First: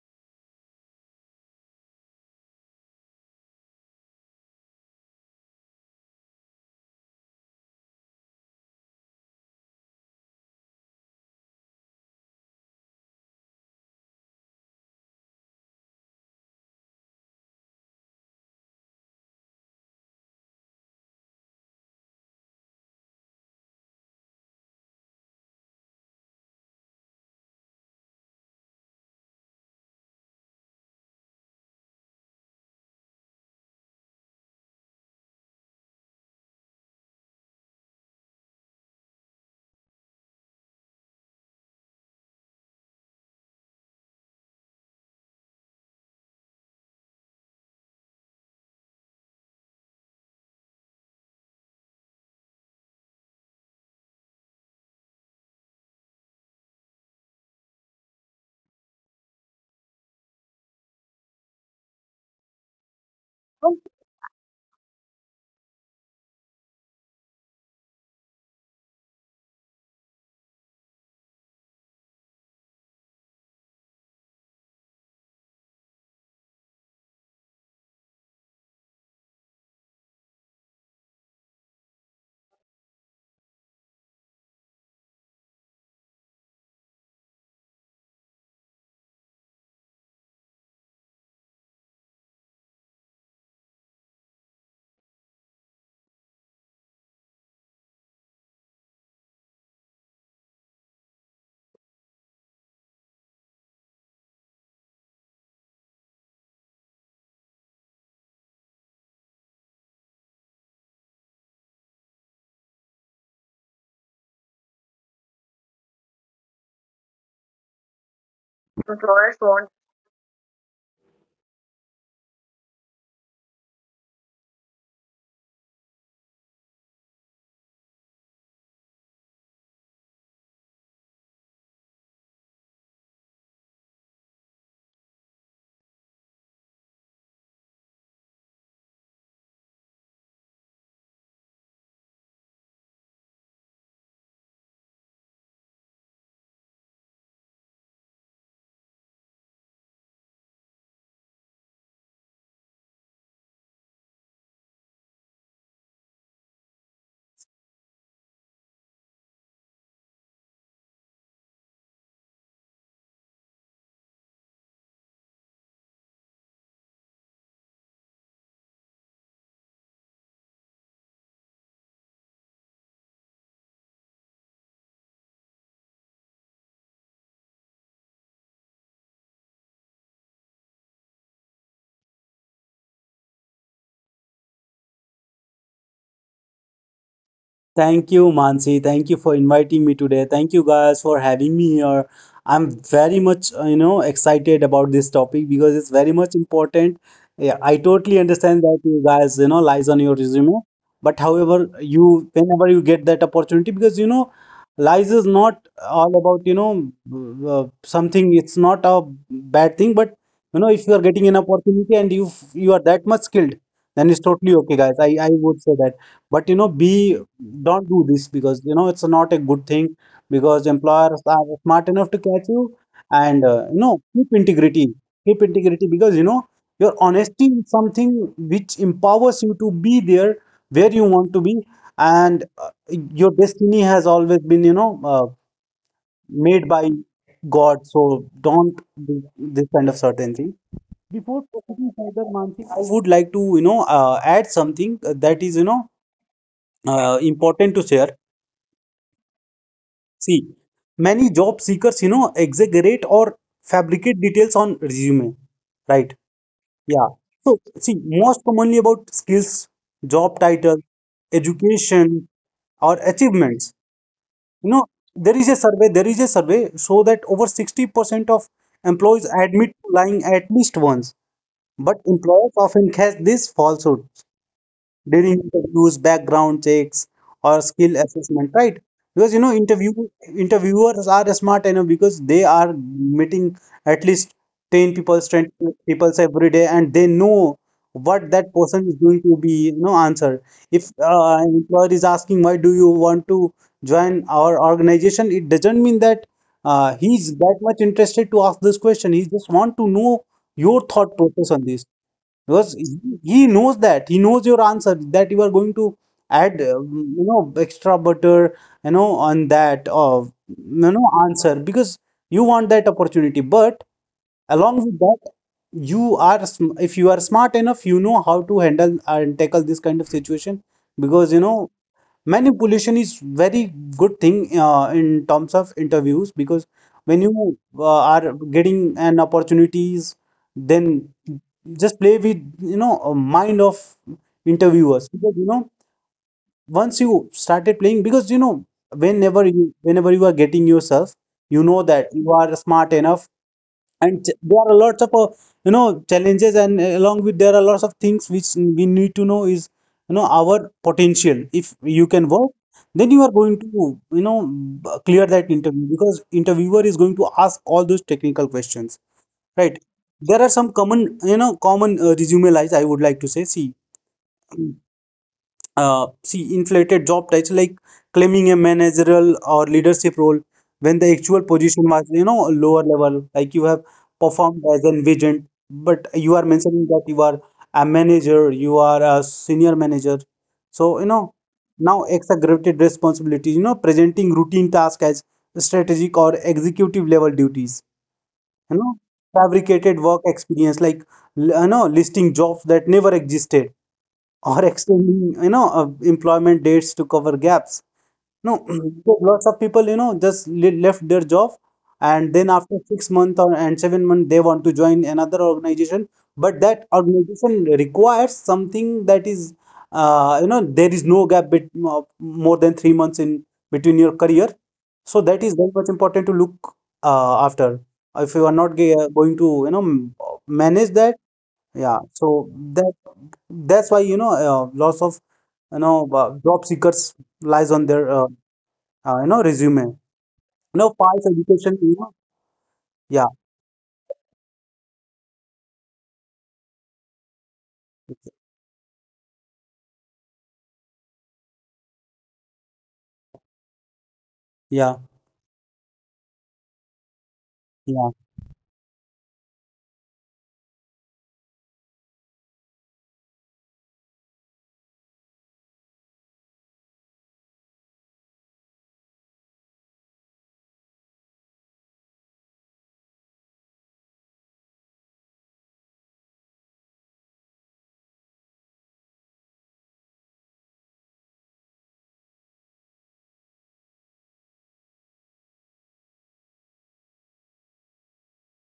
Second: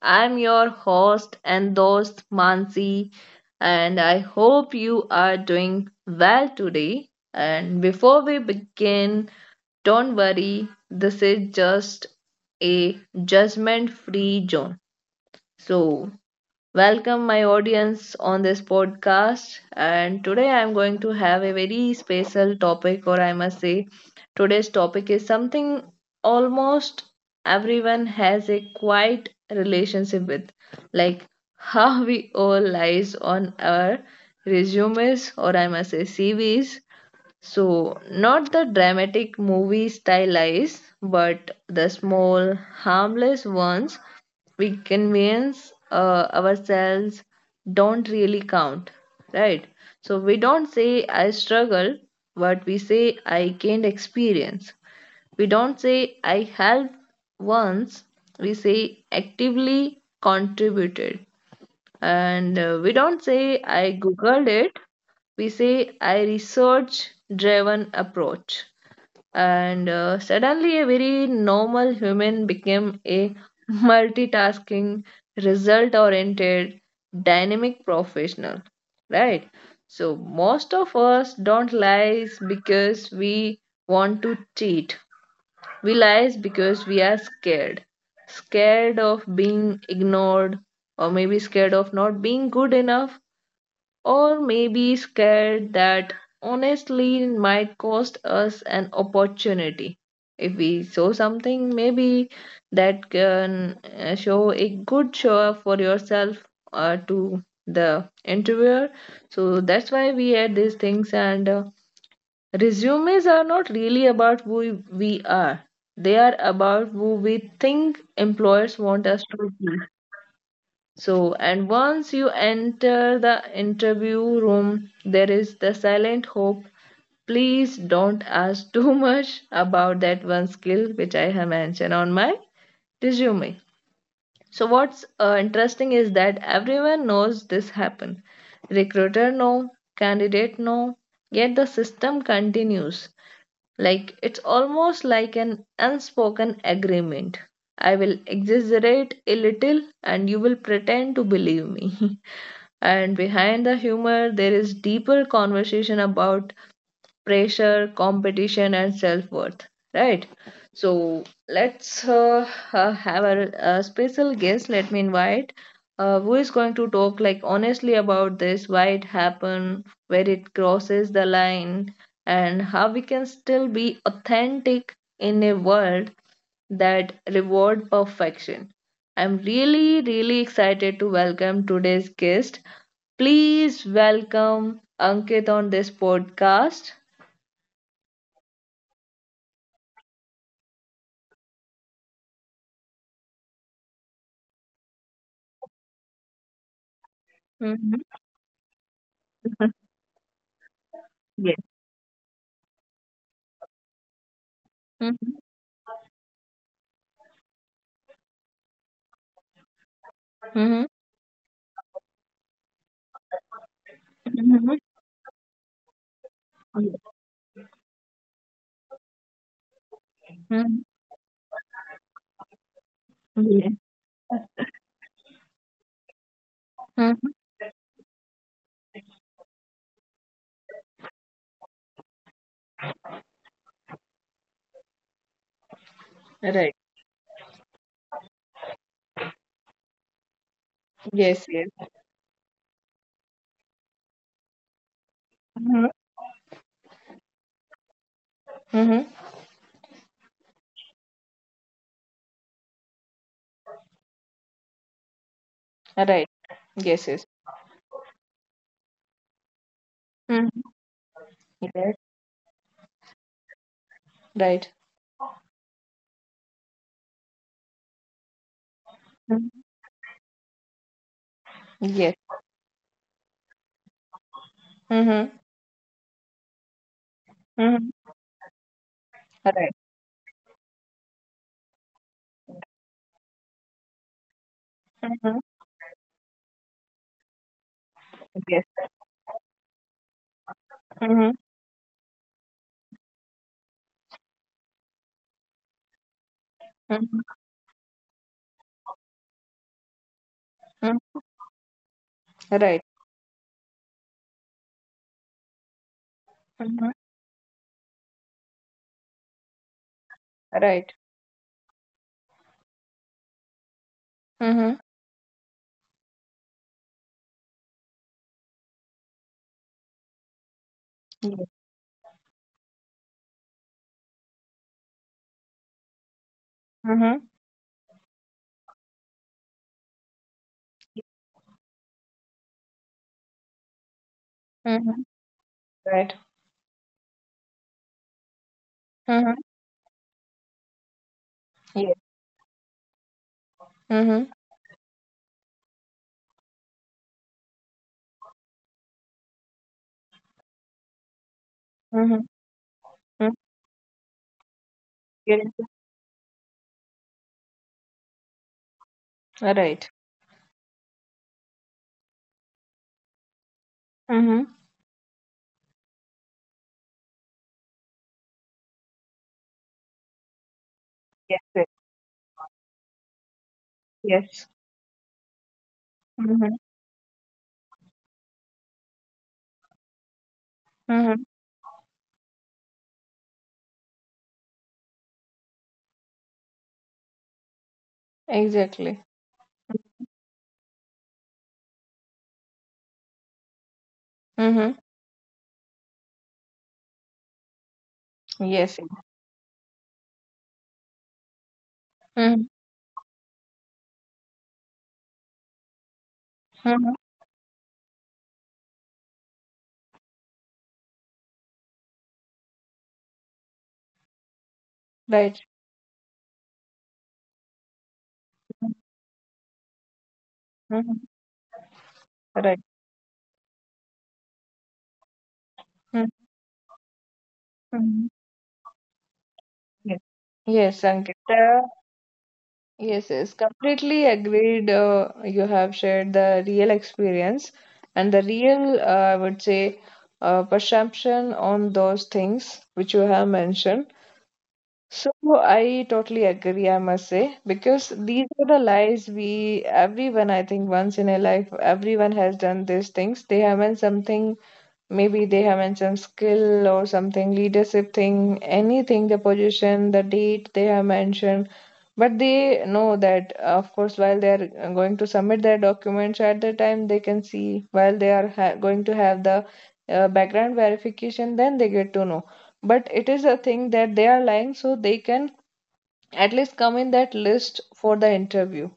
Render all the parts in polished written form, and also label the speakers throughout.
Speaker 1: I'm your host and host Mansi, and I hope you are doing well today. And before we begin, don't worry, this is just a judgment free zone. So, welcome, my audience, on this podcast. And today I'm going to have a very special topic, or I must say, today's topic is something almost everyone has a quiet relationship with, like how we all lies on our resumes, or I must say, CVs. So, not the dramatic movie stylized, but the small, harmless ones we convince ourselves don't really count, right? So, we don't say I struggle, but we say I gained experience. We don't say I helped once, we say actively contributed. And We don't say I googled it, we say I research driven approach. And Suddenly, a very normal human became a multitasking, result oriented, dynamic professional, right? So, most of us don't lie because we want to cheat. We lies because we are scared. Scared of being ignored, or maybe scared of not being good enough, or maybe scared that honestly it might cost us an opportunity. If we show something, maybe that can show a good show up for yourself to the interviewer. So that's why we add these things and resumes are not really about who we are. They are about who we think employers want us
Speaker 2: controllers.
Speaker 1: to be. So, and once you enter the interview room, there is the silent hope. Please don't ask too much about that one skill which I have mentioned on my resume. So, what's interesting is that everyone knows this happen. Recruiter no, candidate no, yet the system continues. Like it's almost like an unspoken agreement. I will exaggerate a little and you will pretend to believe me. And behind the humor, there is deeper conversation about pressure, competition, and self worth, right? So let's have a special guest. Let me invite who is going to talk like honestly about this, why it happened, where it crosses the line, and how we can still be authentic in a world that reward perfection. I'm really, really excited to welcome today's guest. Please welcome Ankit on this podcast.
Speaker 2: Thank you, Mansi. Thank you for inviting me today. Thank you guys for having me here. I'm very much, excited about this topic because it's very much important. Yeah, I
Speaker 1: Mhm. Mhm.
Speaker 2: totally understand that you guys, you know, lies on your resume. But
Speaker 1: Yes.
Speaker 2: however, you whenever you get that opportunity, because lies is
Speaker 1: Mhm.
Speaker 2: not all about, something. It's not a bad thing, but, if
Speaker 1: Mhm.
Speaker 2: you are getting an opportunity and you are that much skilled, then it's totally okay,
Speaker 1: Mhm.
Speaker 2: guys. I would say that but you know
Speaker 1: Yes.
Speaker 2: be, don't do this because it's not a good thing because
Speaker 1: Mhm.
Speaker 2: employers are smart enough to catch you. And
Speaker 1: Yes.
Speaker 2: keep integrity, because your
Speaker 1: Mhm.
Speaker 2: honesty is something which empowers you to be there where you want to be. And your destiny has always been, made
Speaker 1: Right.
Speaker 2: by God, so don't do this kind of certain thing. Before
Speaker 1: Yes. Yes.
Speaker 2: proceeding further, Mansi, I would like to add something that is
Speaker 1: Mhm.
Speaker 2: important to share.
Speaker 1: Mhm.
Speaker 2: See, many job seekers, you know, exaggerate or fabricate details on resume, right?
Speaker 1: Right.
Speaker 2: Yeah.
Speaker 1: Yes. Yes.
Speaker 2: So, see, most commonly about skills, job
Speaker 1: Mhm.
Speaker 2: title,
Speaker 1: Yes.
Speaker 2: education, or achievements.
Speaker 1: Right.
Speaker 2: You know, there is a survey, so that over 60% of employees
Speaker 1: Mhm.
Speaker 2: admit to lying at least once, but
Speaker 1: Yes.
Speaker 2: employers often catch this falsehood
Speaker 1: Mhm.
Speaker 2: during interviews, background checks, or
Speaker 1: Mhm.
Speaker 2: skill assessment, right? Because you know,
Speaker 1: Right.
Speaker 2: interviewers are smart enough because they are meeting at least 10 people,
Speaker 1: Mhm.
Speaker 2: 20 people every day, and they know what that
Speaker 1: Yes.
Speaker 2: person is going to be, you know, answer. If
Speaker 1: Mhm.
Speaker 2: an employer is asking why do you want to join our organization, it doesn't mean that
Speaker 1: Mhm.
Speaker 2: he's that much interested to ask this question. He just want to know your thought
Speaker 1: Mhm.
Speaker 2: process on this. Because
Speaker 1: Right.
Speaker 2: he knows that he knows your answer, that you are going to add,
Speaker 1: Mhm.
Speaker 2: extra butter, on that of,
Speaker 1: Right.
Speaker 2: answer because you want that opportunity. But along
Speaker 1: Mhm.
Speaker 2: with that, if you are smart enough, you know how to handle and tackle this kind of situation. Because you
Speaker 1: Yes.
Speaker 2: know, manipulation is very good thing in terms of interviews. Because when
Speaker 1: Mhm.
Speaker 2: you are getting an opportunities, then just play with, a mind of
Speaker 1: Mhm.
Speaker 2: interviewers. Because you know,
Speaker 1: Right.
Speaker 2: once you started playing, because you know,
Speaker 1: Mhm.
Speaker 2: whenever you are getting yourself, you know
Speaker 1: Yes.
Speaker 2: that you are smart enough, and
Speaker 1: Mhm.
Speaker 2: there are lots of challenges. And along with, there are lots of things which we need to know, is, you know, our potential. If you can
Speaker 1: Mhm.
Speaker 2: work, then you are
Speaker 1: Mhm.
Speaker 2: going to, you know, clear that
Speaker 1: Yes.
Speaker 2: interview because interviewer is going to ask all those technical questions, right?
Speaker 1: Right.
Speaker 2: There are some common, you know, common, resume lies I would like to say. See,
Speaker 1: Mhm.
Speaker 2: inflated job titles, like claiming a managerial or leadership role when the actual
Speaker 1: Yes. Yes.
Speaker 2: position was, you know, lower level. Like you have
Speaker 1: Yes.
Speaker 2: performed as an agent, but you are
Speaker 1: Mhm.
Speaker 2: mentioning that you are a manager, you are a senior manager, so you
Speaker 1: Mhm.
Speaker 2: know. Now, exaggerated responsibilities. You know, presenting routine tasks as strategic or executive level duties. You know,
Speaker 1: Exactly.
Speaker 2: fabricated work experience, like, you know, listing jobs that never existed, or
Speaker 1: Mhm.
Speaker 2: extending, employment dates to cover gaps. No.
Speaker 1: Yes.
Speaker 2: Because lots of people, you know, just left their job, and
Speaker 1: Mm-hmm.
Speaker 2: then after 6 months or and 7 months, they want to join another organization. But that
Speaker 1: Hmm.
Speaker 2: organization requires something, that is, you know, there is no gap more than 3 months in between your career. So
Speaker 1: Right.
Speaker 2: that is very much important to look after, if you are not going to, you know, manage
Speaker 1: Mm-hmm.
Speaker 2: that. Yeah, so
Speaker 1: Right.
Speaker 2: that, that's why, you know, lots of, job seekers lies on
Speaker 1: Mm-hmm.
Speaker 2: their, you know, resume,
Speaker 1: Yes.
Speaker 2: you
Speaker 1: Yes,
Speaker 2: know, past
Speaker 1: Ankita.
Speaker 2: education, you know.
Speaker 1: Yes,
Speaker 2: Yeah.
Speaker 1: yes. Completely agreed. You have shared the real experience and the real, I would say, perception on those things which you have mentioned.
Speaker 2: Yeah,
Speaker 1: So I totally agree, I must say, because
Speaker 2: yeah,
Speaker 1: these are the lies we, everyone, I think, once in a life, everyone has done these things. They haven't something. Maybe they have mentioned skill or something, leadership thing, anything, the position, the date they have mentioned. But they know that, of course, while they are going to submit their documents at the time, they can see while they are ha going to have the background verification, then they get to know. But it is a thing that they are lying so they can at least come in that list for the interview.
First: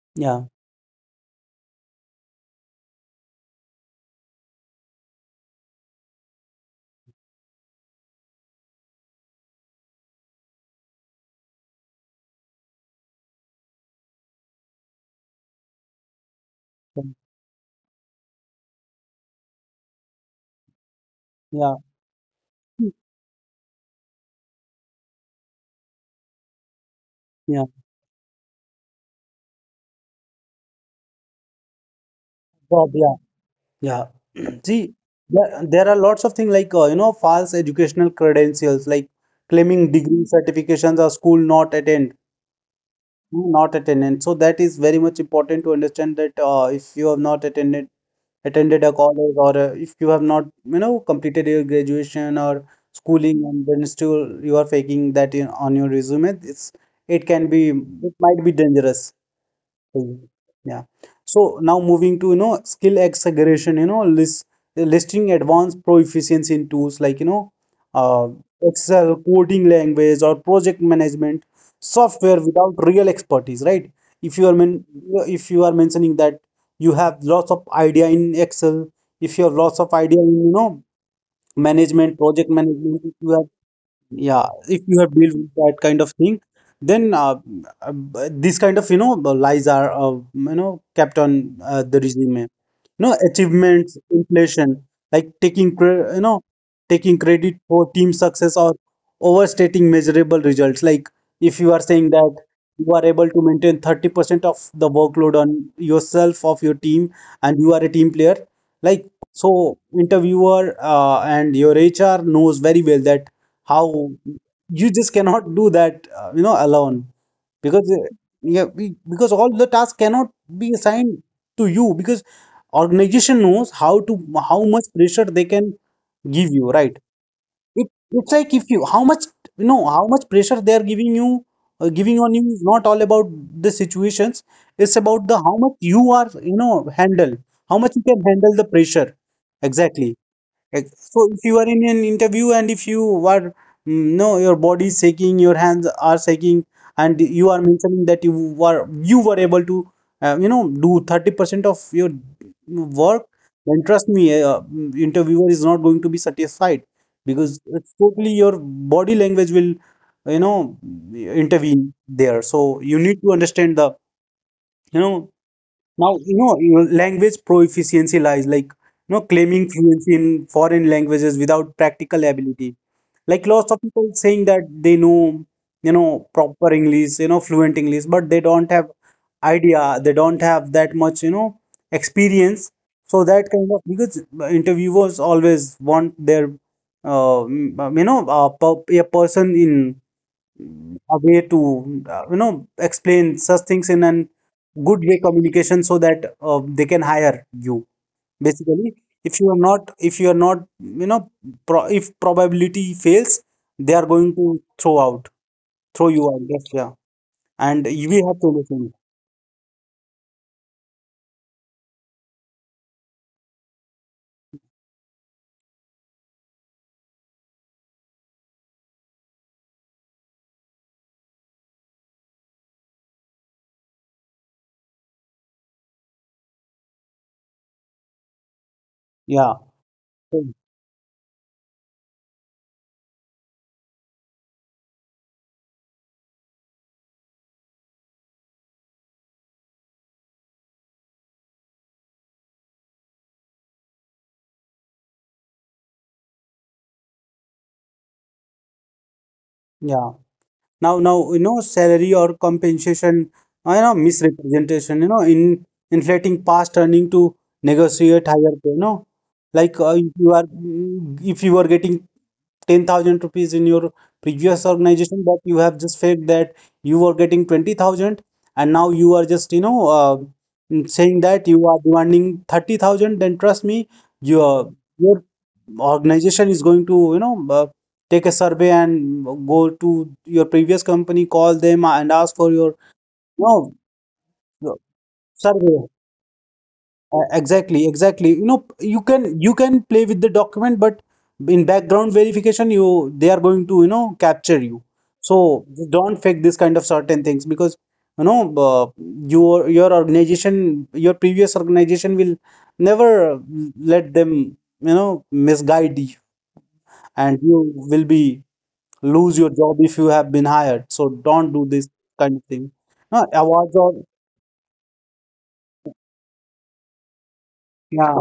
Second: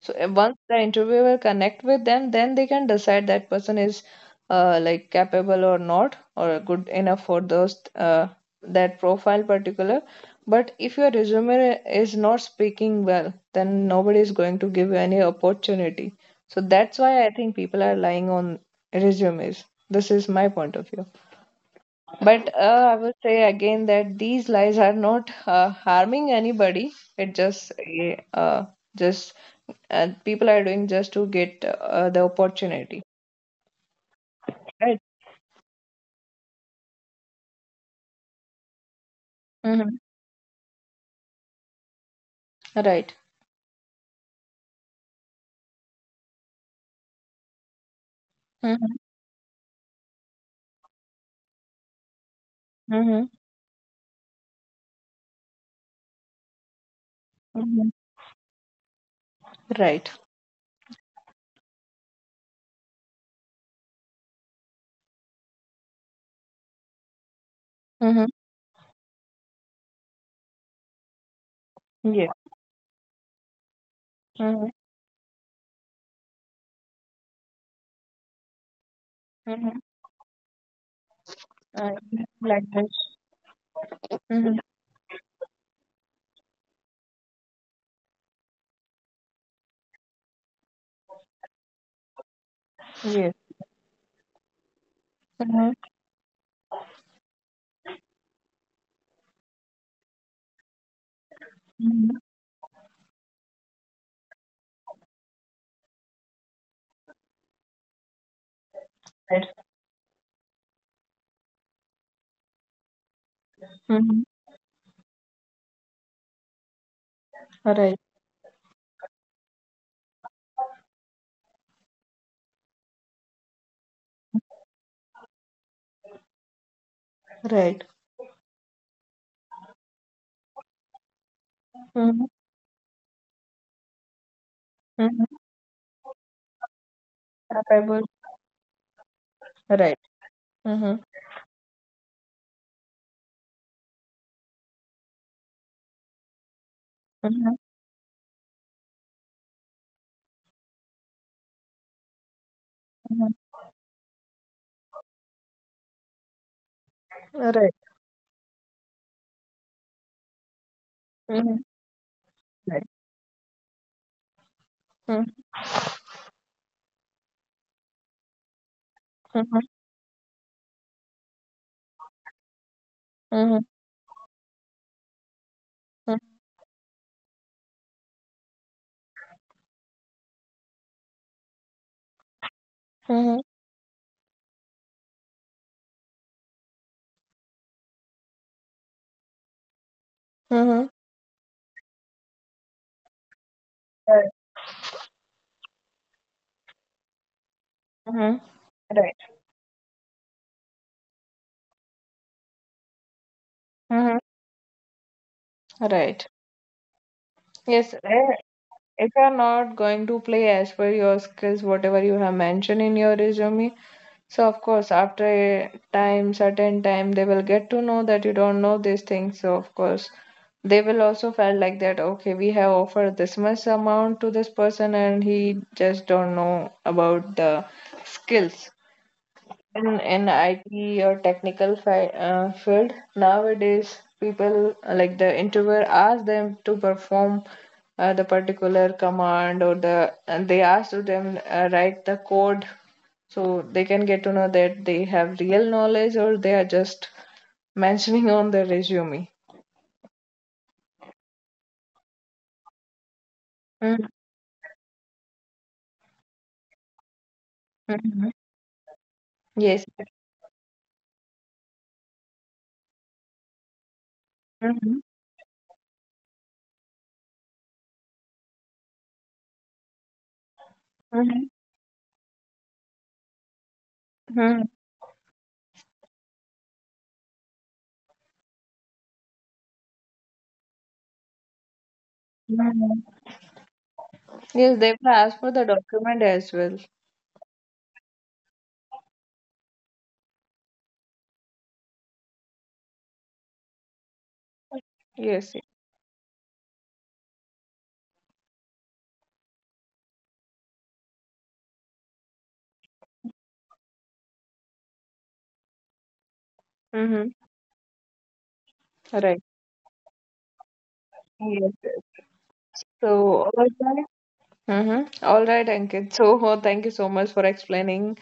Speaker 1: So
Speaker 2: yeah,
Speaker 1: once the interviewer connect with them, then they can decide that person is like capable or not or good enough for those that profile particular. But if your resume is not speaking well, then nobody is going to give you any opportunity. So that's
Speaker 2: yeah,
Speaker 1: why I think people are lying on resumes. This is my point of view.
Speaker 2: yeah,
Speaker 1: But I would say again that these lies are not harming anybody. It
Speaker 2: yeah.
Speaker 1: just a, just people are doing just to get the
Speaker 2: Job,
Speaker 1: opportunity.
Speaker 2: yeah. Yeah. See,
Speaker 1: Right.
Speaker 2: there are lots of things like, you know, false educational credentials, like claiming
Speaker 1: Mm-hmm.
Speaker 2: degree certifications or school not attend,
Speaker 1: Right.
Speaker 2: not attended. So that is very much important to understand, that if you have not attended a
Speaker 1: Mm-hmm.
Speaker 2: college, or if you have not, you know, completed your graduation or
Speaker 1: Mm-hmm.
Speaker 2: schooling, and then still you are faking that in, on your resume, it's, it can be,
Speaker 1: Hmm.
Speaker 2: it might be dangerous.
Speaker 1: Right.
Speaker 2: Mhm. Yeah. So now moving to, you know, skill acceleration, you know, listing advanced proficiency in tools like, you know,
Speaker 1: Mm-hmm.
Speaker 2: uh, Excel, coding language, or project management
Speaker 1: Yeah.
Speaker 2: software without real expertise, right? If you are
Speaker 1: Mm-hmm.
Speaker 2: men if you are mentioning that you have lots of idea in Excel, if you have lots
Speaker 1: Mm-hmm.
Speaker 2: of idea in, you know,
Speaker 1: Uh,
Speaker 2: management, project
Speaker 1: like this.
Speaker 2: management, if you have, yeah,
Speaker 1: Mm-hmm.
Speaker 2: if you have dealt with that kind of thing, then uh, this kind of, you know, the lies are, you know, kept on, the resume. You know,
Speaker 1: Yes.
Speaker 2: achievements, inflation, like
Speaker 1: Mm-hmm.
Speaker 2: you know, taking credit for team success or overstating measurable results. Like if you are saying
Speaker 1: Mm-hmm.
Speaker 2: that you are able to maintain 30% of the workload on yourself of your team, and you are a team player, like,
Speaker 1: Right.
Speaker 2: so interviewer, and your HR knows very well that how
Speaker 1: Mm-hmm.
Speaker 2: you just cannot do that, you know, alone. Because
Speaker 1: Right.
Speaker 2: because all the tasks cannot be assigned to you, because organization knows how to, how much pressure they can give you, right?
Speaker 1: Right.
Speaker 2: it it's like, if you how much, you know, how much pressure they are giving you, giving
Speaker 1: Mm-hmm.
Speaker 2: on you, is not all about the situations. It's about the,
Speaker 1: Mm-hmm.
Speaker 2: how much you are, you know, handle, how much you
Speaker 1: Capable.
Speaker 2: can handle the pressure.
Speaker 1: Right.
Speaker 2: Exactly. Like,
Speaker 1: Mm-hmm.
Speaker 2: so if you are in an interview and if you are, mm, no, your body is shaking, your hands are shaking, and you
Speaker 1: Mm-hmm.
Speaker 2: are mentioning that you were able to, you know, do 30% of your work,
Speaker 1: Mm-hmm.
Speaker 2: then trust me, interviewer is not going to be satisfied because
Speaker 1: Right.
Speaker 2: it's totally your body language will, you know,
Speaker 1: Mm-hmm.
Speaker 2: intervene there. So
Speaker 1: Right.
Speaker 2: you need to understand the, you know.
Speaker 1: Mm-hmm.
Speaker 2: Now, you know, language proficiency lies like, you know, claiming fluency in foreign languages without practical ability. Like
Speaker 1: Mm-hmm.
Speaker 2: lots of people saying that they know, you know, proper English, you know, fluent English, but they don't have idea, they don't have that much, you know, experience. So
Speaker 1: Mm-hmm.
Speaker 2: that kind of, because interviewers always want their, you know, a person in
Speaker 1: Mm-hmm.
Speaker 2: a way to you know, explain such things in an
Speaker 1: Right.
Speaker 2: good way communication, so that they can hire you,
Speaker 1: Mm-hmm.
Speaker 2: basically.
Speaker 1: Right.
Speaker 2: If you are not, you know, pro if probability fails, they are
Speaker 1: Mm-hmm.
Speaker 2: going to throw out throw you
Speaker 1: Right.
Speaker 2: out. Yes, yeah. And
Speaker 1: Yes.
Speaker 2: we
Speaker 1: Eh,
Speaker 2: have to listen.
Speaker 1: if you're not going to play as per your skills, whatever you have mentioned in your resume, so of course, after a time, certain time, they will get to know that you don't know these things. So of course, they will also felt like that. Okay, we have offered this much amount to this person, and he just don't know about the skills.
Speaker 2: Yeah.
Speaker 1: in in
Speaker 2: so-
Speaker 1: IT or technical fi field nowadays people like the interviewer ask them to perform the particular command or the and they ask to them write the code so they can get to know that they have real knowledge or they are just mentioning on their resume.
Speaker 2: yeah Now, you know, salary or compensation, you know,
Speaker 1: Mm-hmm.
Speaker 2: misrepresentation. You know, in inflating past earning to negotiate higher pay, you know. Like,
Speaker 1: Yes.
Speaker 2: if you are, getting 10,000 rupees in your previous
Speaker 1: Mm-hmm.
Speaker 2: organization, but you have just faked that you were getting 20,000, and now you are just, you know, saying
Speaker 1: Mm-hmm.
Speaker 2: that you are demanding 30,000, then trust me,
Speaker 1: Hmm.
Speaker 2: your organization is going to, you know, take a survey and go to your previous company, call them and ask for your, no,
Speaker 1: Yes, they will ask for the
Speaker 2: survey.
Speaker 1: document as well.
Speaker 2: Exactly, exactly. You know, you can play with the document, but in background verification, you, they are going to, you know, capture you.
Speaker 1: Yes.
Speaker 2: So don't fake this kind of certain things, because you know, your, organization, your previous organization will never let them, you know, misguide you,
Speaker 1: Mm-hmm.
Speaker 2: and you will be lose
Speaker 1: Right.
Speaker 2: your job if you have been hired. So don't do
Speaker 1: Yes.
Speaker 2: this kind of thing.
Speaker 1: So,
Speaker 2: No,
Speaker 1: all
Speaker 2: awards or,
Speaker 1: right. Mm-hmm. All right, Ankit. So, oh, thank you so much for
Speaker 2: yeah.
Speaker 1: explaining.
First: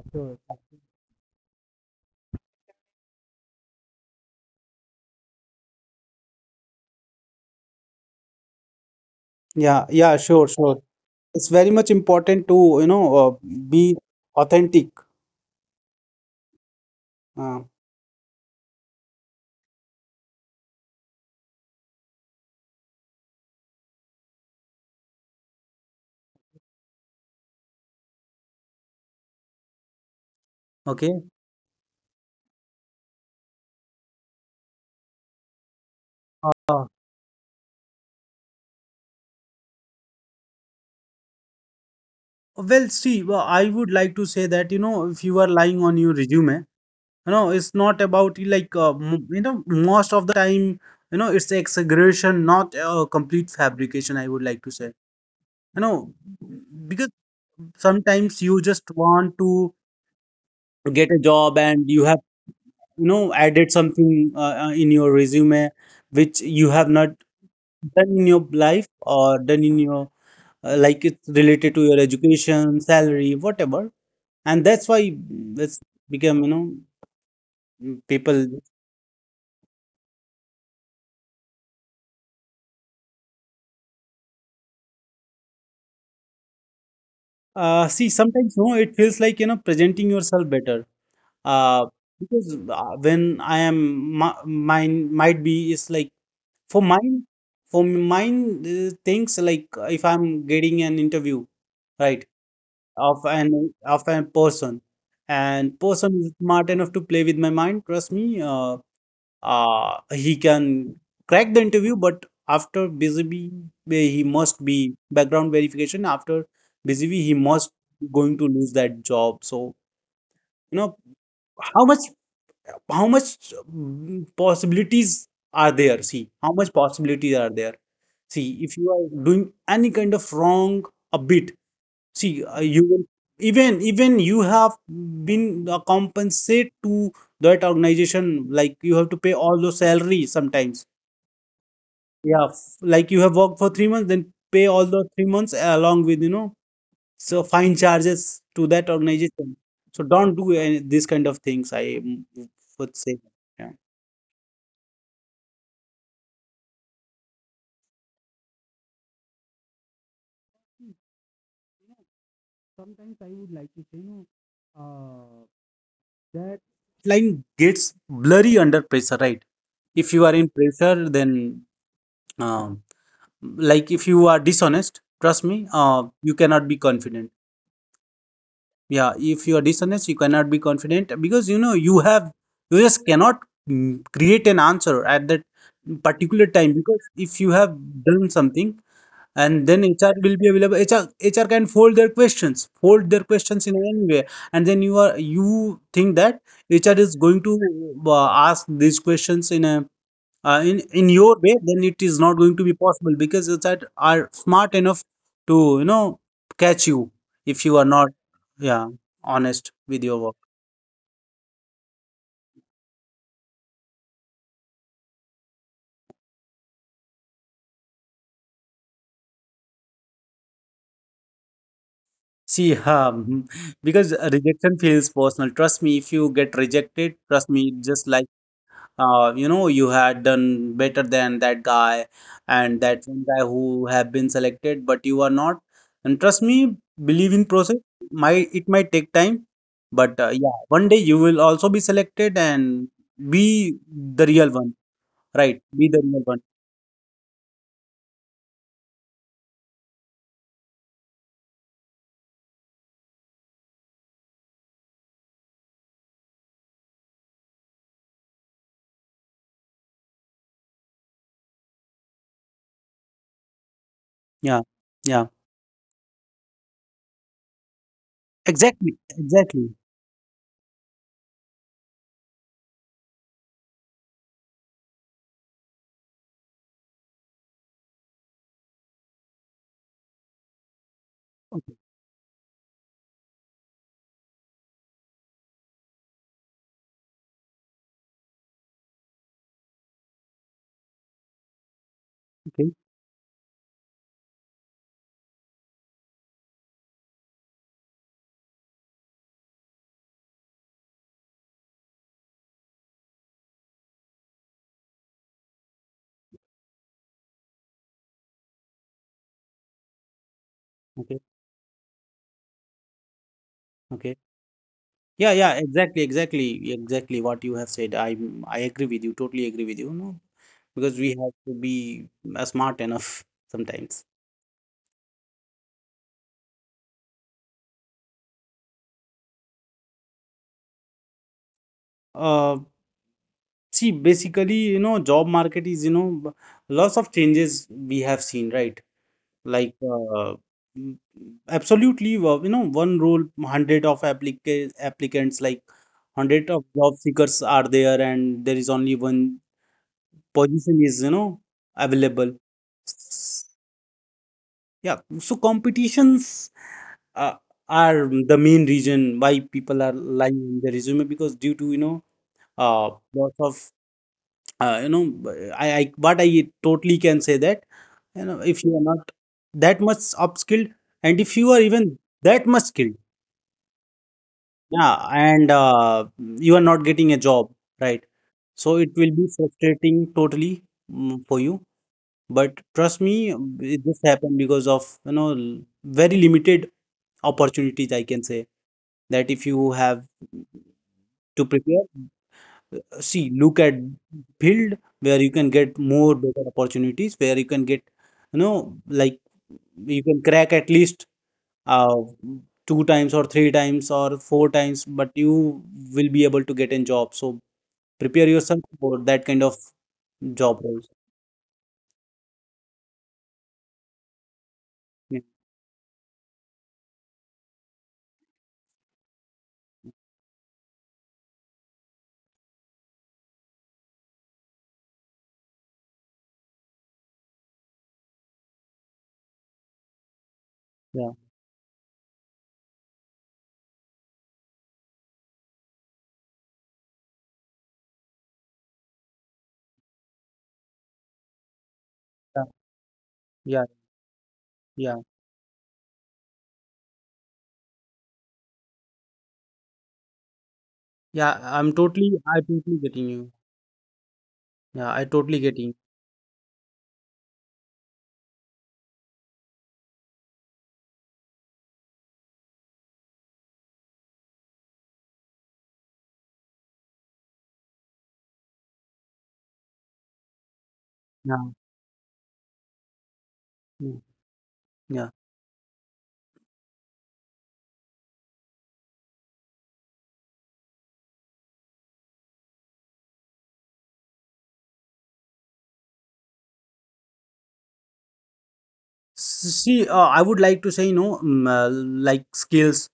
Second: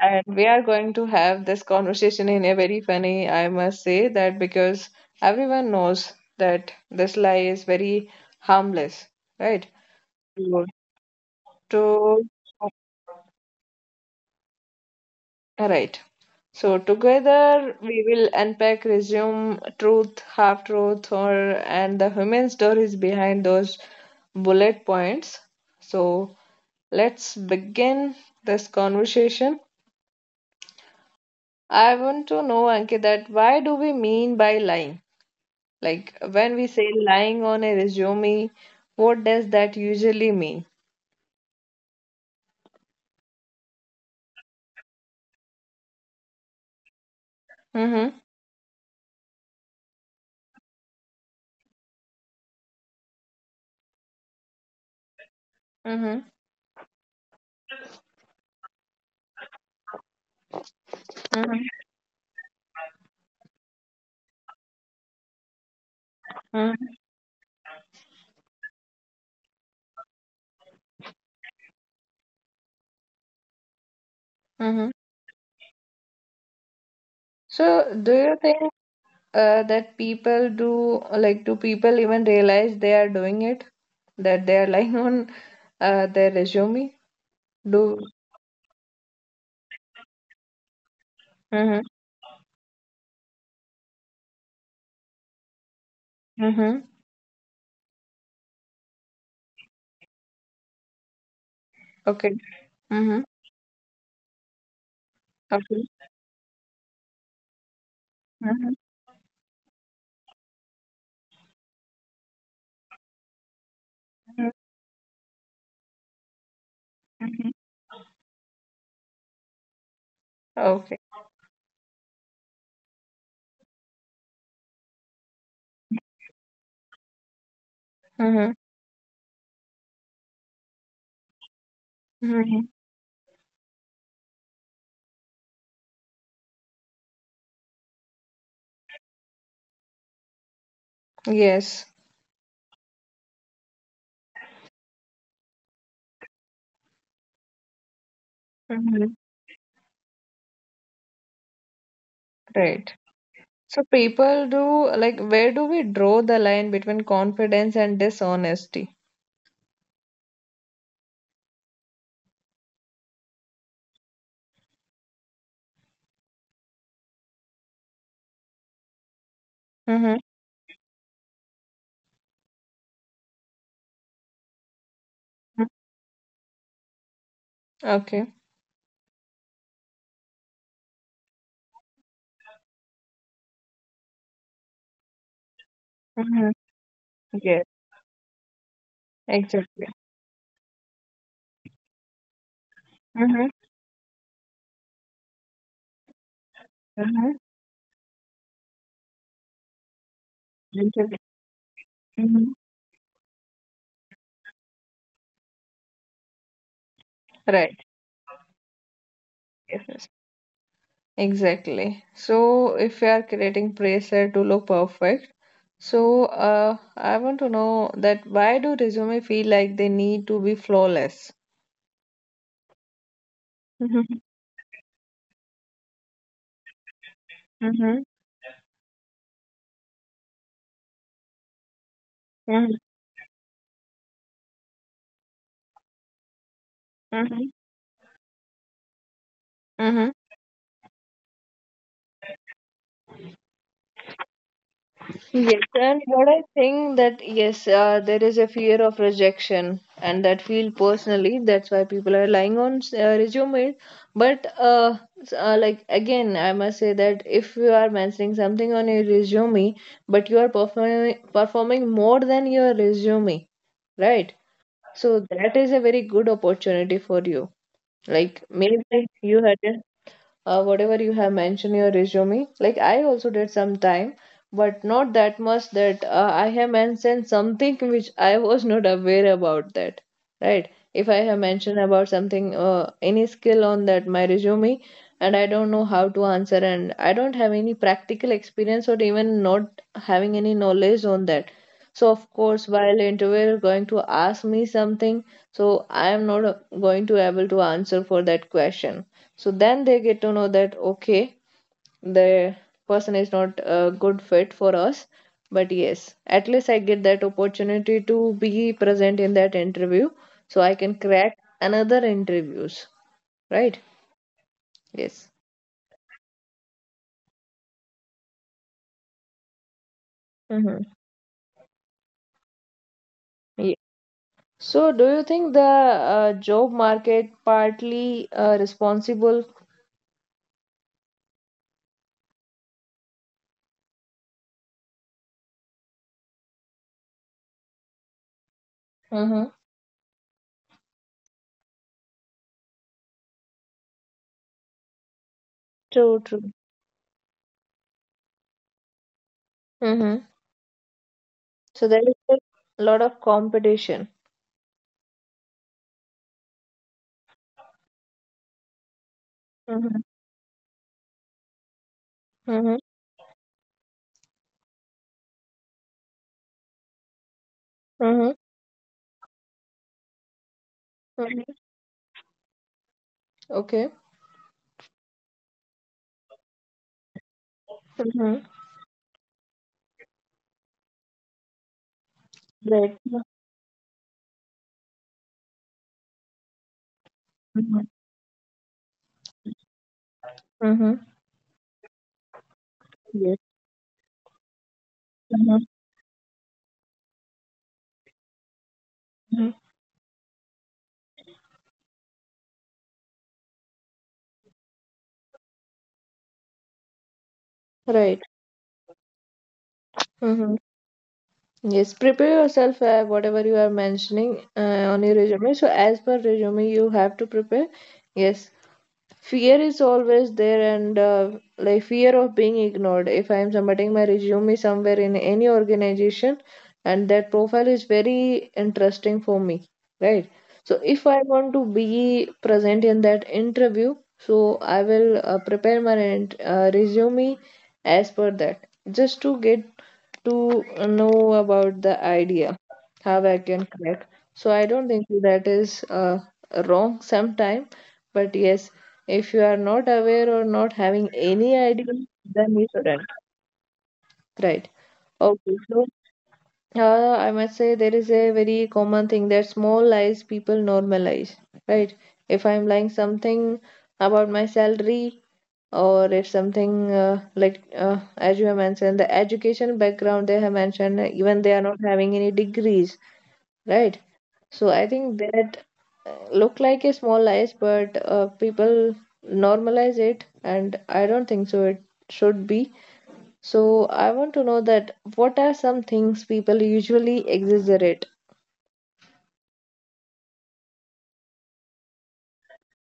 Speaker 1: And
Speaker 2: Sure.
Speaker 1: we are going to have this conversation in a very funny, I must say that because everyone knows that this lie is very harmless, right?
Speaker 2: Yeah,
Speaker 1: Sure.
Speaker 2: yeah. Sure, sure. It's
Speaker 1: To
Speaker 2: very much important to, you know, be authentic.
Speaker 1: all right. So together we
Speaker 2: Uh,
Speaker 1: will unpack, resume truth, half truth, or and the human stories behind those bullet points. So let's begin this conversation.
Speaker 2: okay.
Speaker 1: I want to know, Ankit, that why do we mean by lying? Like when we say
Speaker 2: Uh,
Speaker 1: lying on a resume, what does that usually mean?
Speaker 2: well, see, well, I would like to say that, you know, if you are lying on your resume, you know, it's
Speaker 1: Mm-hmm.
Speaker 2: not about like, you know, most of the time, you know, it's exaggeration, not a complete fabrication, I would like to say. You
Speaker 1: Mm-hmm.
Speaker 2: know, because sometimes you just want to get a
Speaker 1: Mm-hmm.
Speaker 2: job and you have, you know, added something in your resume which
Speaker 1: Mm-hmm.
Speaker 2: you have not done in your life or done in your like it's related to your education salary whatever, and
Speaker 1: Mm-hmm.
Speaker 2: that's why it's become, you know,
Speaker 1: So do you
Speaker 2: people
Speaker 1: think that people do like do people even realize they are doing it? That they are lying on their resume? Do
Speaker 2: see sometimes, no, it feels like, you know, presenting yourself better,
Speaker 1: mm-hmm.
Speaker 2: uh, because when I am my, mine might be is like for
Speaker 1: Mm-hmm.
Speaker 2: mine, for mine, things like if I'm getting an interview, right,
Speaker 1: Okay.
Speaker 2: of
Speaker 1: Mm-hmm.
Speaker 2: an of a person, and
Speaker 1: Okay.
Speaker 2: person is smart enough to play with my mind, trust me. uh,
Speaker 1: Mm-hmm.
Speaker 2: he can crack the interview, but after BZB he
Speaker 1: Mm-hmm,
Speaker 2: must be background verification, after BZB he
Speaker 1: mm-hmm,
Speaker 2: must going to lose that job. So you know
Speaker 1: okay.
Speaker 2: how much, how much, possibilities are there, see how much possibilities are there. See,
Speaker 1: Mm-hmm.
Speaker 2: if you are doing any kind of wrong a bit, see,
Speaker 1: Mm-hmm.
Speaker 2: you will, even you have been compensate to that organization, like you have to pay all those salary sometimes.
Speaker 1: Yes.
Speaker 2: Yeah, like you have worked for 3 months, then pay all the 3 months along with, you know, so fine charges to that
Speaker 1: Mm-hmm.
Speaker 2: organization. So don't do any this kind of things, I would
Speaker 1: Right.
Speaker 2: say. Yeah.
Speaker 1: So people do like where do we draw the line between confidence and dishonesty?
Speaker 2: Sometimes I would like to say, you know, that line gets blurry under pressure, right? If you
Speaker 1: Mm-hmm.
Speaker 2: are in pressure, then um, like if you are dishonest, trust me, you cannot be confident.
Speaker 1: Okay.
Speaker 2: Yeah, if you are dishonest you cannot be confident, because you know you have, you just cannot create an answer at that particular
Speaker 1: Mm-hmm.
Speaker 2: time, because if you have
Speaker 1: Yes,
Speaker 2: done something and then
Speaker 1: exactly.
Speaker 2: HR will be available, HR, HR can fold their questions, fold their
Speaker 1: Mm-hmm.
Speaker 2: questions in any way, and then you are, you think that HR is going
Speaker 1: Mm-hmm.
Speaker 2: to ask these questions in a in in
Speaker 1: Exactly.
Speaker 2: your way, then it is not going to
Speaker 1: Mm-hmm.
Speaker 2: be possible because it's that are smart enough to, you know, catch you if you are
Speaker 1: Right.
Speaker 2: not, yeah, honest
Speaker 1: Yes,
Speaker 2: with your
Speaker 1: yes.
Speaker 2: work.
Speaker 1: Exactly. So if you are creating preset to look perfect, so I want to know that why do resume feel like they need to be flawless?
Speaker 2: See, because
Speaker 1: Mm-hmm.
Speaker 2: rejection feels personal, trust me. If you get rejected, trust me, just
Speaker 1: Mm-hmm.
Speaker 2: like, you know, you had done better than that guy, and
Speaker 1: Mm-hmm.
Speaker 2: that one guy who have been selected but you are not. And trust me, believe in
Speaker 1: Mm-hmm.
Speaker 2: process. My, it might take time, but
Speaker 1: Mm-hmm.
Speaker 2: yeah, one day you will also be selected and be the real one, right,
Speaker 1: Yes,
Speaker 2: be the
Speaker 1: and
Speaker 2: real one.
Speaker 1: what I think that yes, there is a fear of rejection, and that feel personally. That's why people are relying on resumes. But s- like again, I must say that if you are mentioning something on your resume, but you are performing more than your resume, right?
Speaker 2: Yeah, yeah,
Speaker 1: So that is a very good opportunity for you. Like maybe
Speaker 2: exactly,
Speaker 1: you
Speaker 2: exactly.
Speaker 1: had a whatever you have mentioned your resume, like I also did some time, but not that much that I have mentioned something which I was not aware about that. Right, if I have
Speaker 2: Okay,
Speaker 1: mentioned about something any skill on that my resume, and I don't know how to answer, and I don't have any practical experience or even not having any knowledge on that, so of
Speaker 2: okay,
Speaker 1: course while interviewer going to ask me something, so I am not going to able to answer for that question. So then they get to know that okay, the person is not a good fit for us. But yes, at least I get that opportunity to be present in that interview so I can
Speaker 2: okay,
Speaker 1: crack another interviews, right?
Speaker 2: okay. Yeah,
Speaker 1: Yes.
Speaker 2: yeah, exactly, exactly, exactly what you have said. I agree with you, totally agree with you. No,
Speaker 1: Mm-hmm.
Speaker 2: because we have to be smart enough
Speaker 1: Yeah.
Speaker 2: sometimes.
Speaker 1: So do you think the job market partly responsible?
Speaker 2: Uh, see, basically, you know, job market is, you know, lots of changes we have seen, right?
Speaker 1: Mm-hmm.
Speaker 2: Like, uh, m- Absolutely, you know, one role, hundred of applicants, like
Speaker 1: True,
Speaker 2: hundred
Speaker 1: true.
Speaker 2: of job seekers are there, and there is only one
Speaker 1: Mm-hmm.
Speaker 2: position is, you know,
Speaker 1: So there is
Speaker 2: available.
Speaker 1: a lot of competition.
Speaker 2: Yeah, so competitions uh, are the main reason why people are
Speaker 1: Mm-hmm.
Speaker 2: lying in their resume, because due to, you know,
Speaker 1: Mm-hmm.
Speaker 2: uh lots of, you know, I what I totally can say that, you know,
Speaker 1: Mm-hmm.
Speaker 2: if you are not that much upskilled, and if you are even that much skilled,
Speaker 1: Okay.
Speaker 2: yeah, and you are not getting a job, right,
Speaker 1: Mm-hmm.
Speaker 2: so it will be frustrating totally, for you. But trust
Speaker 1: Right.
Speaker 2: me, it just happened because of, you know, very limited
Speaker 1: Mhm.
Speaker 2: opportunities, I can say. That if you have
Speaker 1: Mhm.
Speaker 2: to prepare, see,
Speaker 1: Yes.
Speaker 2: look at field where you can
Speaker 1: Mhm.
Speaker 2: get more better opportunities, where you can get, you know, like
Speaker 1: Mhm.
Speaker 2: you can crack at least uh, two times or three times or four times, but you will be able to get in job. So prepare
Speaker 1: Right.
Speaker 2: yourself for that kind of job
Speaker 1: Mhm.
Speaker 2: roles.
Speaker 1: Yes. Prepare yourself, whatever you are mentioning on
Speaker 2: Yeah.
Speaker 1: your resume. So, as per resume, you have to prepare. Yes. Fear is always there and like fear of being ignored if I am submitting my resume somewhere in any organization, and that profile is very interesting for me, right? So
Speaker 2: Yeah.
Speaker 1: if I want to be present in that interview, so I will prepare my int- resume as per that, just to get to know about the idea how I
Speaker 2: Yeah.
Speaker 1: can crack. So I don't
Speaker 2: Yeah.
Speaker 1: think that is wrong sometime, but yes, if you are not aware or not having
Speaker 2: Yeah,
Speaker 1: any
Speaker 2: I'm
Speaker 1: idea,
Speaker 2: totally, I
Speaker 1: then you
Speaker 2: totally getting
Speaker 1: shouldn't,
Speaker 2: you.
Speaker 1: right?
Speaker 2: Yeah, I totally
Speaker 1: Okay,
Speaker 2: getting.
Speaker 1: so I must say there is a very common thing that small lies people normalize, right? If I'm lying something about my salary, or if something like as you have mentioned the education background they have mentioned
Speaker 2: Yeah,
Speaker 1: even they are not having any degrees,
Speaker 2: yeah.
Speaker 1: right? So I
Speaker 2: Yeah.
Speaker 1: think that look like a small lies, but people normalize it, and I don't think so. It should be. So I want to know that what are some things people usually exaggerate?
Speaker 2: See, I would like to say, you know, like skills,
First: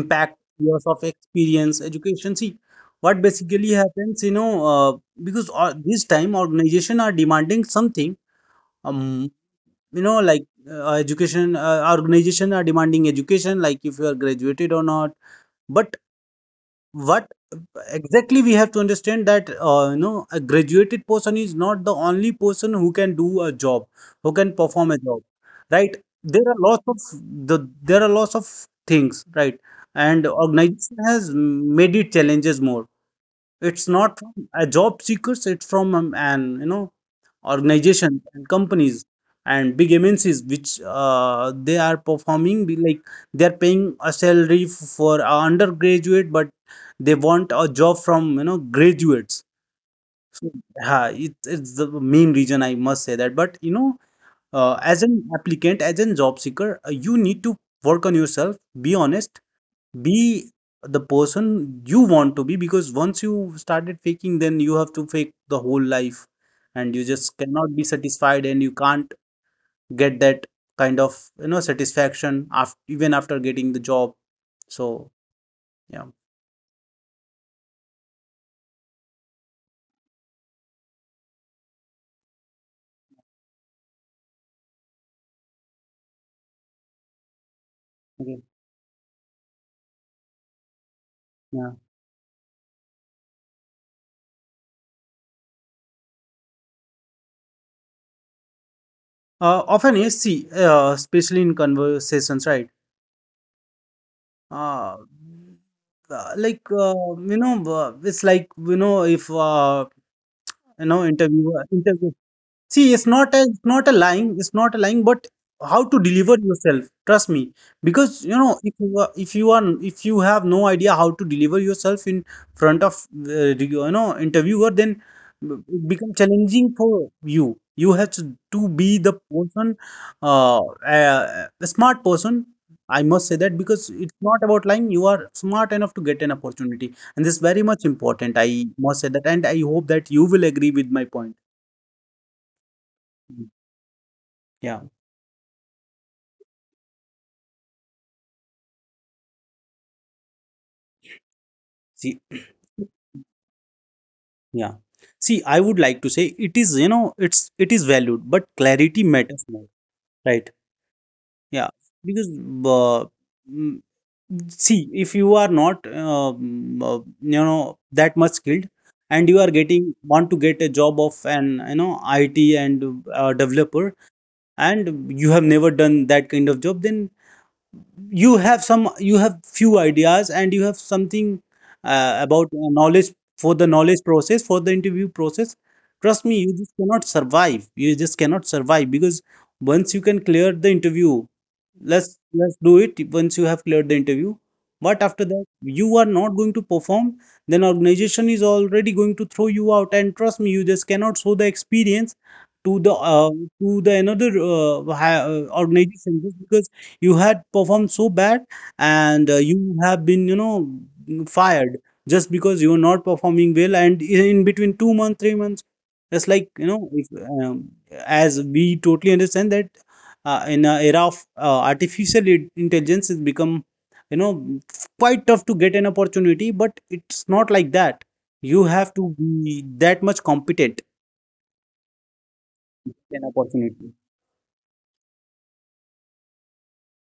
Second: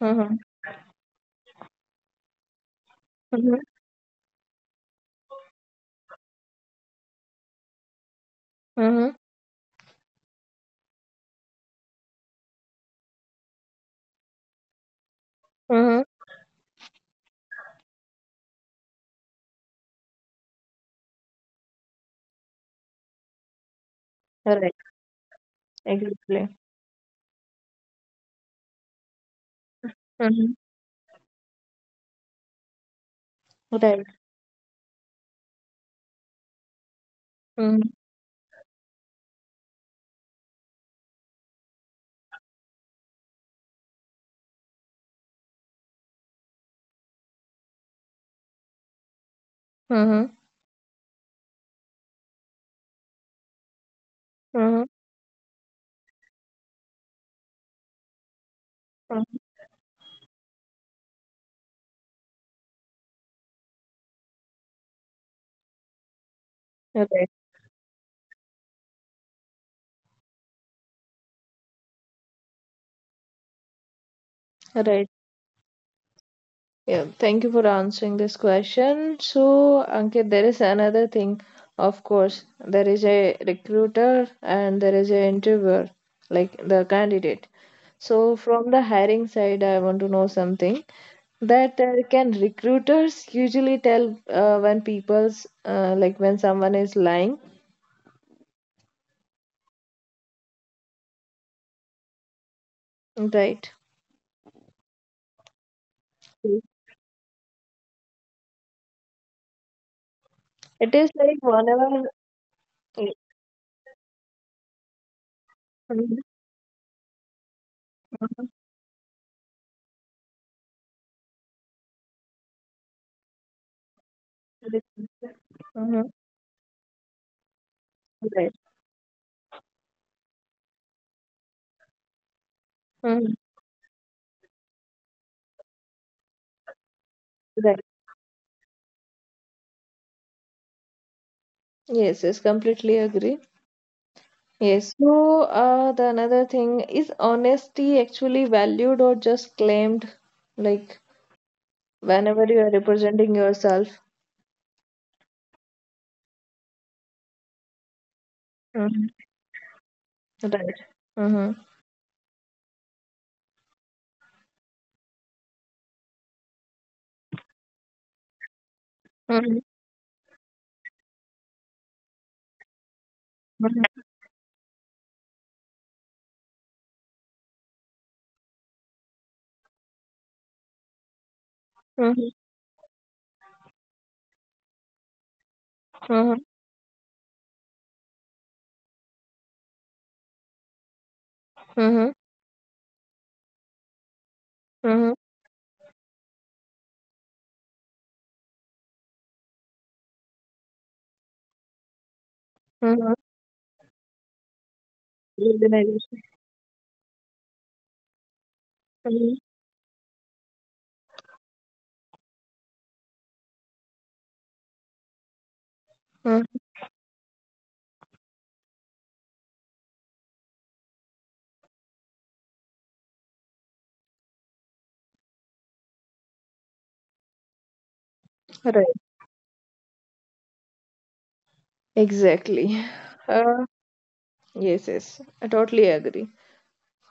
Speaker 1: Mm-hmm.
Speaker 2: years of experience, education. See, what
Speaker 1: Mm-hmm.
Speaker 2: basically happens, you know, because this time organization are demanding something.
Speaker 1: Mm-hmm.
Speaker 2: Um, you know, like education, organization are demanding education, like if you are graduated or not. But
Speaker 1: Mm-hmm.
Speaker 2: what exactly we have to understand that, you know, a graduated person is not the only person who can do a job, who can
Speaker 1: Right.
Speaker 2: perform a job, right? There are
Speaker 1: Exactly.
Speaker 2: lots of, there are lots of things, right, and
Speaker 1: Mm-hmm.
Speaker 2: organization has made it challenges more. It's
Speaker 1: Right.
Speaker 2: not from a job seekers, it's from, an you know,
Speaker 1: Mm-hmm.
Speaker 2: organization and companies and big MNCs, which they are performing be like they are paying a salary for a undergraduate, but they want a job from, you know, graduates.
Speaker 1: Mm-hmm.
Speaker 2: So yeah, it's the main reason I must say that. But you know,
Speaker 1: Mm-hmm.
Speaker 2: as an applicant, as a job seeker, you need to work on yourself. Be honest, be the person you want to be, because once you started faking, then you have to fake the whole life, and you
Speaker 1: Right.
Speaker 2: just cannot be satisfied and you can't get that kind of, you know, satisfaction after, even after getting the job. So
Speaker 1: Right.
Speaker 2: yeah.
Speaker 1: Yeah, thank you for answering this question. So, Ankit, there is another thing. Of course, there is a recruiter and there is a interviewer, like the candidate. So,
Speaker 2: Okay.
Speaker 1: from the hiring side, I want to know something
Speaker 2: Yeah.
Speaker 1: that can recruiters usually tell when people's like when someone is lying,
Speaker 2: Often yes, see, especially in conversations, right?
Speaker 1: right?
Speaker 2: Uh, it's like, you know, if you
Speaker 1: It
Speaker 2: know,
Speaker 1: is like
Speaker 2: interviewer
Speaker 1: whenever.
Speaker 2: interviewer See, it's not a, it's not a lying, it's not a lying, but how to deliver yourself, trust me. Because you know, if you are, if you are, if you have no idea how to deliver yourself in front of you know interviewer, then it becomes
Speaker 1: Mhm.
Speaker 2: challenging for you. You have to
Speaker 1: Right.
Speaker 2: be the person, uh, a smart person. I must say that
Speaker 1: Mhm.
Speaker 2: because it's not about lying. You are smart enough to get an opportunity, and this is very much
Speaker 1: Right.
Speaker 2: important. I must say that, and I hope that you will agree with my point.
Speaker 1: Yes, yes, completely agree.
Speaker 2: Yeah.
Speaker 1: Yes, so the another thing is honesty actually valued or just claimed, like
Speaker 2: See,
Speaker 1: whenever you are representing yourself.
Speaker 2: yeah. See, I would like to say it is, you know, it is valued, but clarity
Speaker 1: Mhm.
Speaker 2: matters more, right?
Speaker 1: Right. Mm-hmm.
Speaker 2: Yeah, because uh, mm, see, if you are not, you know, that much skilled, and you are
Speaker 1: Mm-hmm.
Speaker 2: getting, want to get a job of an, you know, IT and developer, and you have never done that kind of job, then you have some, you have few ideas, and you have something uh,
Speaker 1: Mm-hmm.
Speaker 2: about uh, knowledge for the knowledge process, for the interview process, trust me,
Speaker 1: Mm-hmm.
Speaker 2: you just cannot survive, you just cannot survive, because once you can clear the interview,
Speaker 1: Mm-hmm.
Speaker 2: let's do it, once you have cleared the interview, but
Speaker 1: Mm-hmm.
Speaker 2: after that you are not going to perform, then organization is already going to throw you out, and trust me, you just cannot show the experience to the,
Speaker 1: Mm-hmm.
Speaker 2: to the another organization
Speaker 1: Organization.
Speaker 2: just because you had performed so bad, and
Speaker 1: Mm-hmm.
Speaker 2: you have been, you know, fired just because you are not performing well, and in between 2 months, 3 months. That's like, you know, if, um, as we totally understand that, in a era of artificial intelligence, it's become, you know, quite tough to get an opportunity, but it's not like that, you
Speaker 1: Right.
Speaker 2: have to be that much competent
Speaker 1: Exactly.
Speaker 2: in
Speaker 1: Uh,
Speaker 2: opportunity.
Speaker 1: yes, yes. I totally agree.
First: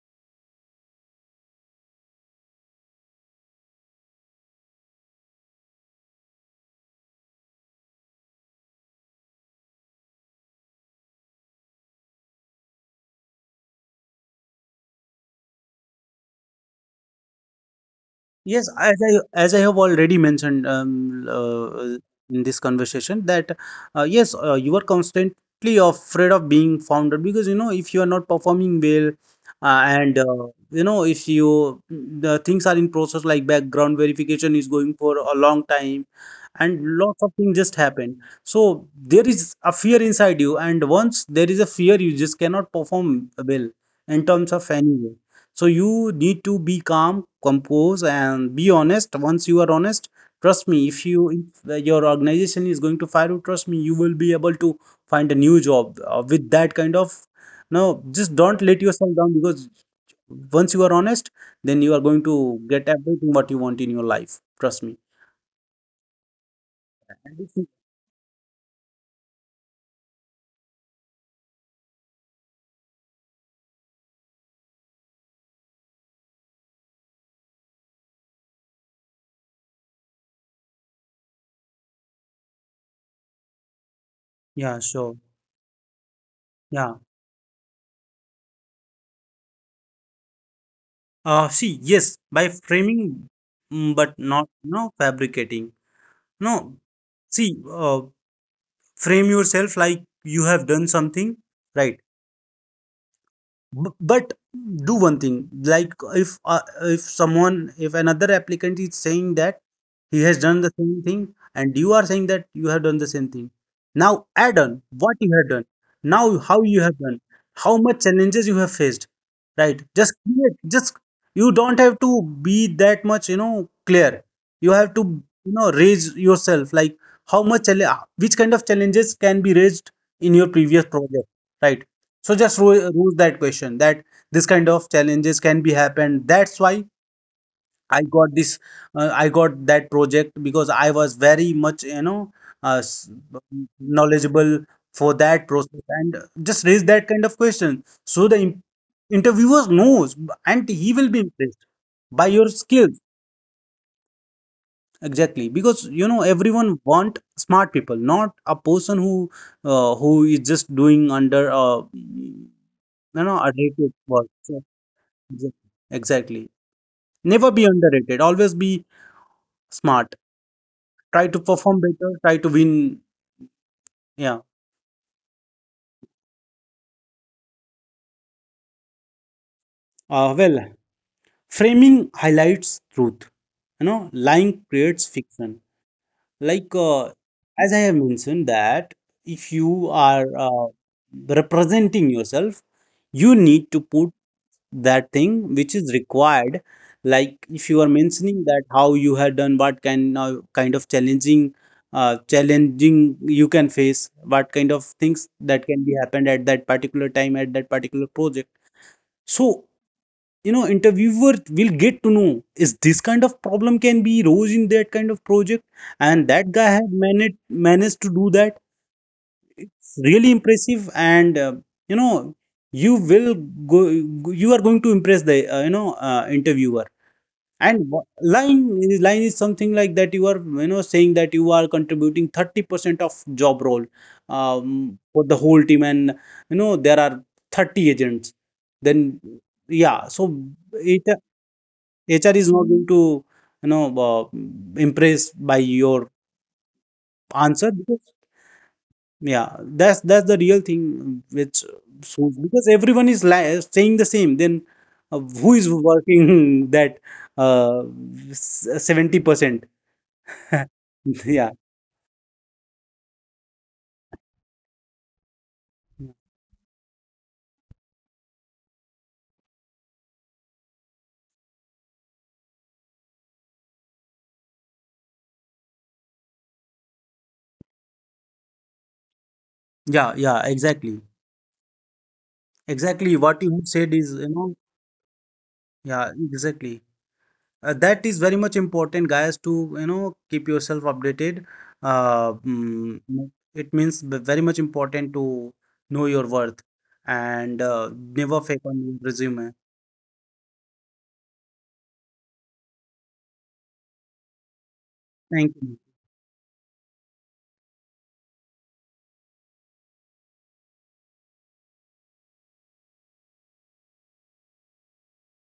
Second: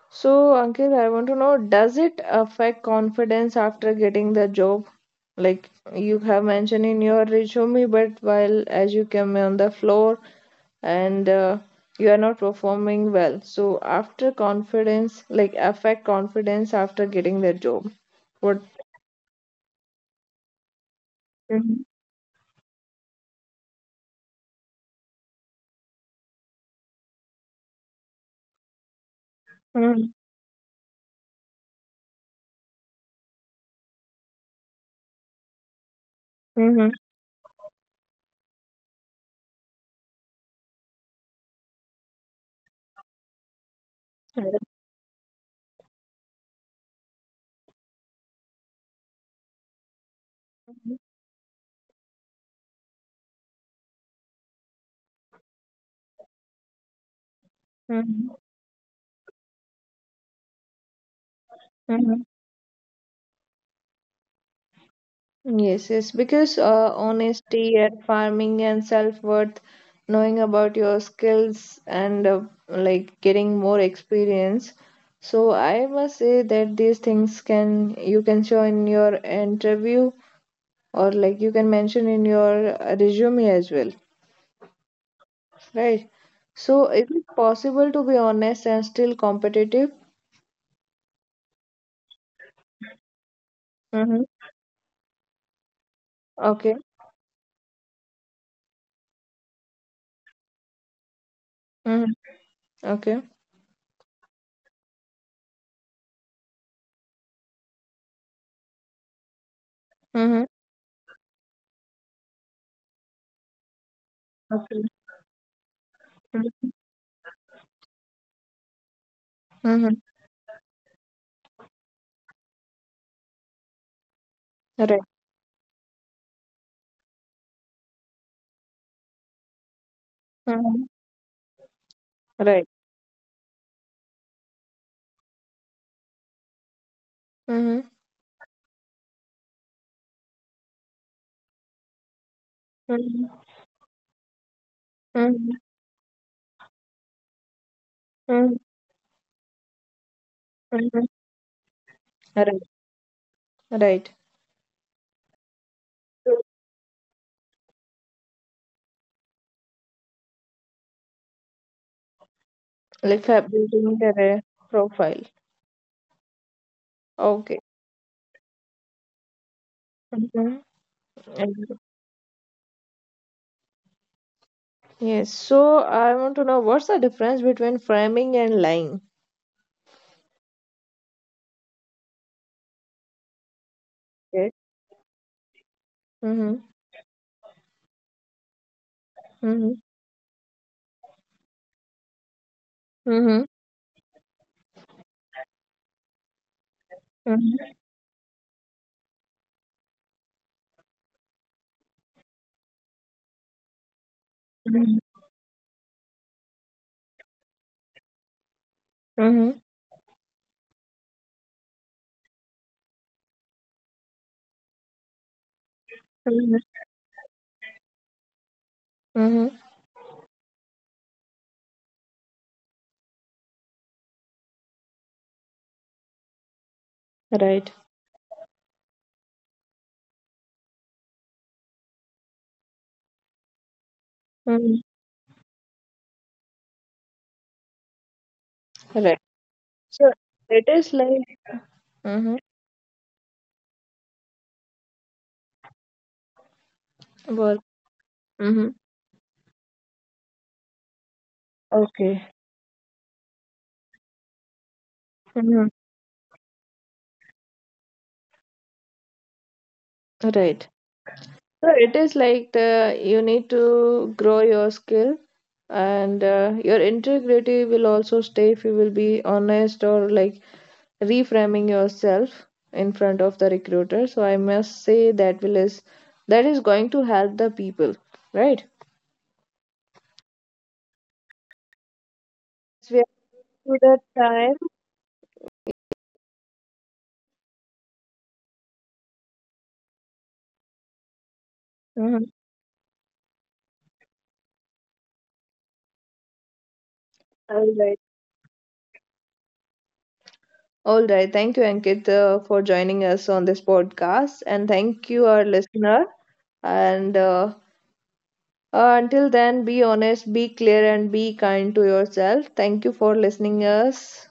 Speaker 1: So, Ankit, I want to know, does it affect confidence after getting the job? Like you have mentioned in your resume, but while as you came on the floor, and you are not performing well. So, after confidence, like affect confidence after getting the job. What?
Speaker 2: Yes, as I have already mentioned, in this conversation that, yes, you are constantly afraid of being found out, because you know if you are not performing well, uh,
Speaker 1: Mm-hmm.
Speaker 2: and uh, you know if you, the things are in process like background verification is going for a long time, and lots of things just happen. So there is a fear inside you, and once there is a fear, you just cannot perform well in terms of any way. So you need to be calm, compose and be honest. Once you are honest, trust me, if you, if your organization is going to fire you, trust me, you will be able to find a new job with that kind of, no, just don't let yourself down, because once you are honest, then you are going to get
Speaker 1: Mm-hmm.
Speaker 2: everything what you want in your life, trust me.
Speaker 1: Yes, yes,
Speaker 2: And
Speaker 1: because
Speaker 2: if you-
Speaker 1: honesty at farming and self-worth, knowing about your skills and like getting more experience. So I must say that these things can you can show in your interview or like you can mention in your resume as well,
Speaker 2: yeah, sure.
Speaker 1: right? So
Speaker 2: Yeah.
Speaker 1: is it possible to be honest and still competitive?
Speaker 2: See, yes, by framing, but
Speaker 1: Mm-hmm.
Speaker 2: not, no, fabricating, no.
Speaker 1: Okay.
Speaker 2: See, uh, frame yourself like you have done something, right.
Speaker 1: Mm-hmm. Okay.
Speaker 2: But do one thing, like, if someone, if another applicant is saying that he has
Speaker 1: Mm-hmm.
Speaker 2: done the same thing, and you are saying that you have done the same thing, now add
Speaker 1: Okay.
Speaker 2: on what you have done, now how
Speaker 1: Mm-hmm.
Speaker 2: you have done, how much challenges you have faced, right?
Speaker 1: Mm-hmm.
Speaker 2: Just create, just, you don't have to be that much, you know, clear, you have
Speaker 1: Right.
Speaker 2: to, you know, raise yourself, like how much which kind of challenges can be raised in your
Speaker 1: Mm-hmm.
Speaker 2: previous project, right? So just
Speaker 1: Right.
Speaker 2: rule that question, that this kind of challenges can be happened. That's why
Speaker 1: Mm-hmm.
Speaker 2: I got this, I got that project because I was very much, you know, uh, s-
Speaker 1: Mm-hmm.
Speaker 2: knowledgeable for that
Speaker 1: Mhm,
Speaker 2: process, and just raise that kind of question. So the
Speaker 1: mhm,
Speaker 2: interviewer knows, and he
Speaker 1: mhm.
Speaker 2: will be impressed by your
Speaker 1: Right,
Speaker 2: skills.
Speaker 1: right.
Speaker 2: Exactly, because you know everyone want smart people, not a person who is just doing under, you
Speaker 1: Like
Speaker 2: know,
Speaker 1: fa-
Speaker 2: a day
Speaker 1: building
Speaker 2: work.
Speaker 1: their
Speaker 2: So
Speaker 1: profile.
Speaker 2: Exac- exactly. Never
Speaker 1: Okay.
Speaker 2: be underrated. Always be smart.
Speaker 1: Mhm,
Speaker 2: Try to
Speaker 1: mhm.
Speaker 2: perform better. Try to win. Yeah.
Speaker 1: Yes. So I want to know what's the difference between framing and lying.
Speaker 2: Uh, well, Framing highlights truth. You know, lying
Speaker 1: Okay.
Speaker 2: creates fiction. Like,
Speaker 1: Mm-hmm.
Speaker 2: as I have mentioned that, if you are
Speaker 1: Mm-hmm.
Speaker 2: representing yourself, you need to put
Speaker 1: Mm-hmm.
Speaker 2: that thing which is required. Like if you are mentioning that
Speaker 1: Mm-hmm.
Speaker 2: how you have done, what kind of, kind of challenging, challenging you can face, what kind of things that
Speaker 1: Mm-hmm.
Speaker 2: can be happened at that particular time, at that particular project. So you know interviewer will get to know, is this kind of problem can be rose in that kind of project, and that guy
Speaker 1: Mm-hmm.
Speaker 2: had managed to do that,
Speaker 1: Mm-hmm.
Speaker 2: it's really impressive, and you know, you will go, you are going to impress the, interviewer.
Speaker 1: Right.
Speaker 2: And line is something like that you are, you know, saying that you are contributing 30% of job role,
Speaker 1: Mm-hmm.
Speaker 2: for the whole team, and you know there are 30 agents, then,
Speaker 1: Right.
Speaker 2: yeah,
Speaker 1: So
Speaker 2: so
Speaker 1: it is
Speaker 2: it,
Speaker 1: like.
Speaker 2: HR
Speaker 1: Mm-hmm.
Speaker 2: is not going to, you know, impressed by your
Speaker 1: Well.
Speaker 2: answer because,
Speaker 1: Mm-hmm.
Speaker 2: yeah, that's the real thing which,
Speaker 1: Okay.
Speaker 2: so because everyone is saying the same. Then who is
Speaker 1: Mm-hmm.
Speaker 2: working that uh, 70%?
Speaker 1: Right.
Speaker 2: Yeah,
Speaker 1: So it is like the, you need to grow your skill and your integrity will also stay if you will be honest or like reframing yourself in front of the recruiter. So I must say that will is that is going to help the people, right?
Speaker 2: yeah, yeah. Exactly,
Speaker 1: Yes,
Speaker 2: exactly. What you have
Speaker 1: we are
Speaker 2: said
Speaker 1: to
Speaker 2: is,
Speaker 1: the
Speaker 2: you
Speaker 1: time.
Speaker 2: know, yeah, exactly. That is very much important, guys, to, you know, keep yourself updated.
Speaker 1: Mhm.
Speaker 2: It means very much important to know your worth, and never fake
Speaker 1: All
Speaker 2: on your
Speaker 1: right.
Speaker 2: resume.
Speaker 1: All right. Thank you, Ankit, for joining us on this
Speaker 2: Thank
Speaker 1: podcast, and
Speaker 2: you.
Speaker 1: thank you, our listener. And until then, be honest, be clear, and be kind to yourself. Thank you for listening us.